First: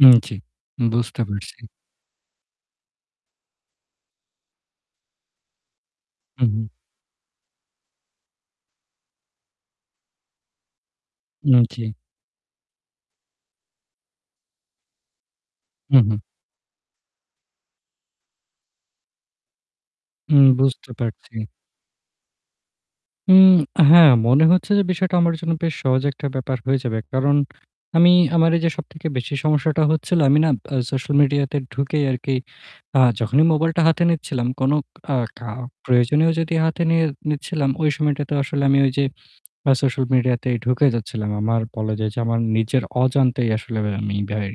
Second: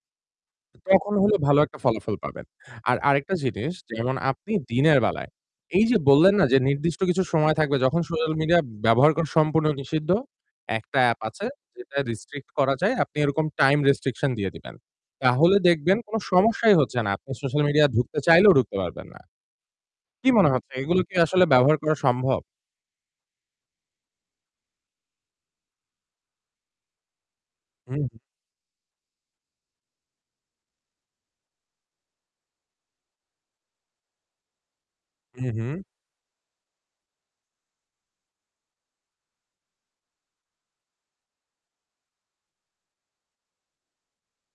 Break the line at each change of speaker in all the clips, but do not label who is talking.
উম জি।
তখন
বুঝতে
হলে ভালো
পারছি।
একটা ফলাফল পাবেন। আর আরেকটা জিনিস যেমন আপনি দিনের বেলায় এই যে বললেন, না যে
উহু।
নির্দিষ্ট কিছু সময় থাকবে যখন সোশ্যাল মিডিয়া ব্যবহার করা সম্পূর্ণ নিষিদ্ধ। একটা app আছে
উম জি।
যেটা restrict করা যায়। আপনি এরকম time restriction দিয়ে দিবেন। তাহলে দেখবেন কোন
উহু।
সমস্যাই হচ্ছে না। আপনি সোশ্যাল মিডিয়া ঢুকতে চাইলেও ঢুকতে পারবেন না। কি
উম
মনে হচ্ছে?
বুঝতে
এগুলো কি
পারছি।
আসলে ব্যবহার করা সম্ভব?
উম হ্যাঁ, মনে হচ্ছে যে বিষয়টা আমার জন্য বেশ সহজ একটা ব্যাপার হয়ে যাবে। কারণ
হু,
আমি,
হু।
আমার এই যে সবথেকে বেশি সমস্যাটা হচ্ছিল, আমি না অ্যা social media তে ঢুকেই আর কি আ যখনই mobile টা হাতে নিচ্ছিলাম, কোন আ কা
উহু।
প্রয়োজনীয় যদি হাতে নিয়ে নিচ্ছিলাম, ওই সময়টাতেও আসলে আমি ওই যে আ social মিডিয়াতেই ঢুকে যাচ্ছিলাম। আমার বলা যায় যে আমার নিজের অজান্তেই আসলে আমি ভাই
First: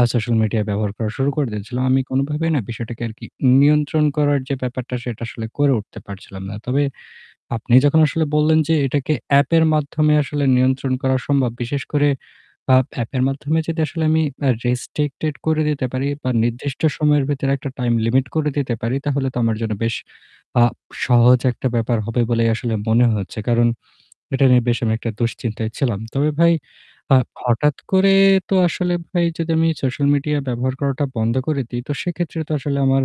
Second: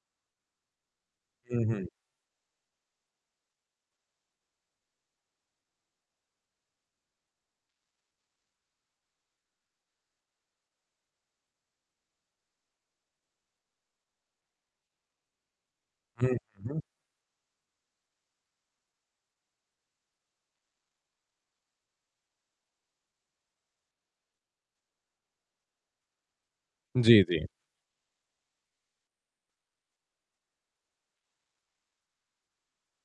আ social media ব্যবহার করা শুরু করে দিচ্ছিলাম।
উহু।
আমি কোনভাবেই না বিষয়টাকে আর কি নিয়ন্ত্রণ করার যে ব্যাপারটা সেটা আসলে করে উঠতে পারছিলাম না। তবে আপনি যখন আসলে বললেন, যে, এটাকে app এর মাধ্যমে আসলে নিয়ন্ত্রণ করা সম্ভব, বিশেষ করে আপ app এর মাধ্যমে যদি আসলে আমি অ্যা restricted করে দিতে পারি বা
উহু।
নির্দিষ্ট সময়ের ভিতরে একটা time limit করে দিতে পারি তাহলে তো আমার জন্য বেশ আ সহজ একটা ব্যাপার হবে বলেই আসলে মনে হচ্ছে। কারণ এটা নিয়ে বেশ আমি একটা দুশ্চিন্তায় ছিলাম। তবে ভাই
জি,
আ
জি।
হঠাৎ করে তো আসলে ভাই যদি আমি social media ব্যবহার করাটা বন্ধ করে দিই তো সেক্ষেত্রে তো আসলে আমার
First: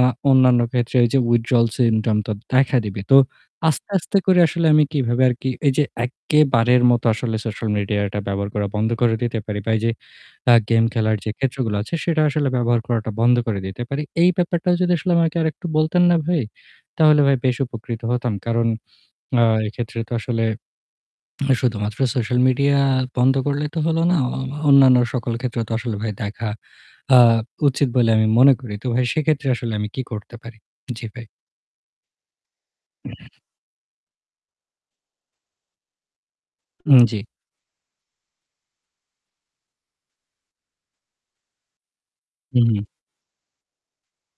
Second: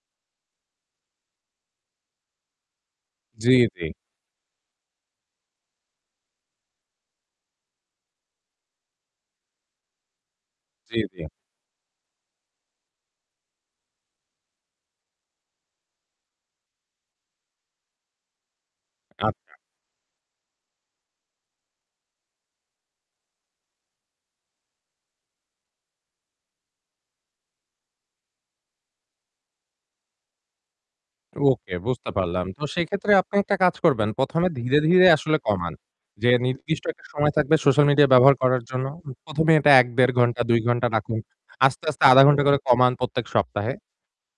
আ অন্যান্য ক্ষেত্রে ওই যে withdrawal syndrome তো দেখা দিবে। তো
জি, জি।
আস্তে, আস্তে করে আসলে আমি কিভাবে আর কি এই যে একেবারে মতো আসলে social media টা ব্যবহার করা বন্ধ করে দিতে পারি বা এইযে অ্যা game
জি,
খেলার
জি।
যে ক্ষেত্রগুলো আছে সেটা আসলে ব্যবহার করাটা বন্ধ করে দিতে পারি। এই ব্যাপারটা যদি আসলে আমাকে আর একটু বলতেন না ভাই, তাহলে ভাই বেশ উপকৃত হতাম। কারণ আ
আচ্ছা।
এক্ষেত্রে তো আসলে শুধুমাত্র social media বন্ধ করলে তো হলো না। অ অন্যান্য সকল ক্ষেত্রে তো আসলে ভাই দেখা আ উচিত বলে আমি মনে করি। তো ভাই সেক্ষেত্রে আসলে আমি কি করতে পারি? জি ভাই।
ওকে, বুঝতে পারলাম। তো সেক্ষেত্রে আপনি একটা কাজ করবেন। ১ম, এ ধীরে, ধীরে আসলে কমান। যে নির্দিষ্ট
উম
একটা
জি।
সময় থাকবে সোশ্যাল মিডিয়া ব্যবহার করার জন্য। ১ম, এ এটা ১-১.৫ ঘণ্টা, ২ ঘণ্টা রাখুন। আস্তে, আস্তে ০.৫ ঘণ্টা করে
উম
কমান প্রত্যেক সপ্তাহে।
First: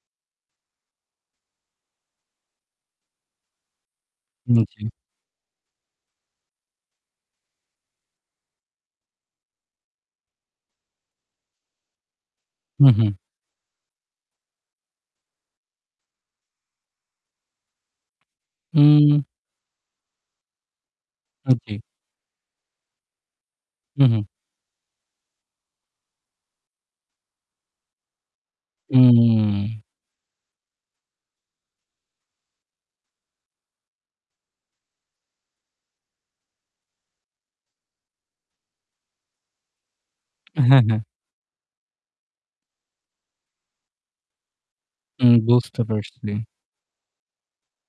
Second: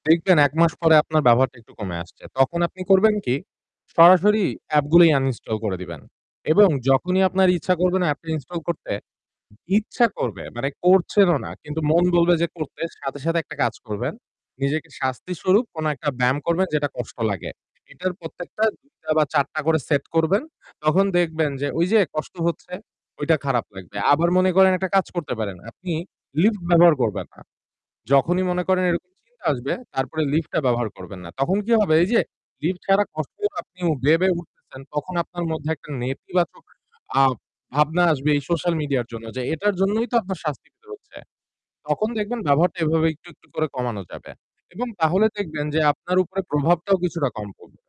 দেখবেন ১ মাস পরে আপনার ব্যবহারটা একটু কমে আসছে। তখন আপনি করবেন কি? সরাসরি
উম জি।
app গুলিই uninstall করে দিবেন এবং যখনই আপনার ইচ্ছা করবে না app টা install করতে, ইচ্ছা করবে মানে করছেনও না কিন্তু মন বলবে যে করতে,
উহু।
সাথে, সাথে একটা কাজ করবেন। নিজেকে শাস্তিস্বরূপ কোন একটা ব্যায়াম করবেন যেটা কষ্ট লাগে। এটার প্রত্যেকটা ২ টা
উম
বা ৪ টা করে set করবেন। তখন দেখবেন
উম
যে
জি।
ঐ যে কষ্ট হচ্ছে, ওইটা খারাপ লাগবে।
উহু।
আবার মনে করেন একটা কাজ করতে পারেন। আপনি lift ব্যবহার করবেন না। যখনই মনে করেন এরকম চিন্তা আসবে
উম
তারপরে lift টা ব্যবহার করবেন না। তখন কি হবে? এই যে lift ছাড়া কষ্ট আপনিও বেয়ে, বেয়ে উঠতেছেন তখন আপনার মধ্যে একটা নেতিবাচক ভাব ভাবনা আসবে এই সোশ্যাল মিডিয়ার জন্য যে এটার জন্যই তো আপনার
হ্যাঁ,
শাস্তিটা
হ্যাঁ।
হচ্ছে। তখন দেখবেন ব্যবহারটা এভাবে একটু, একটু করে কমানো যাবে এবং তাহলে
উম
দেখবেন যে
বুঝতে
আপনার
পারছি।
উপরে প্রভাবটাও কিছুটা কম পড়বে।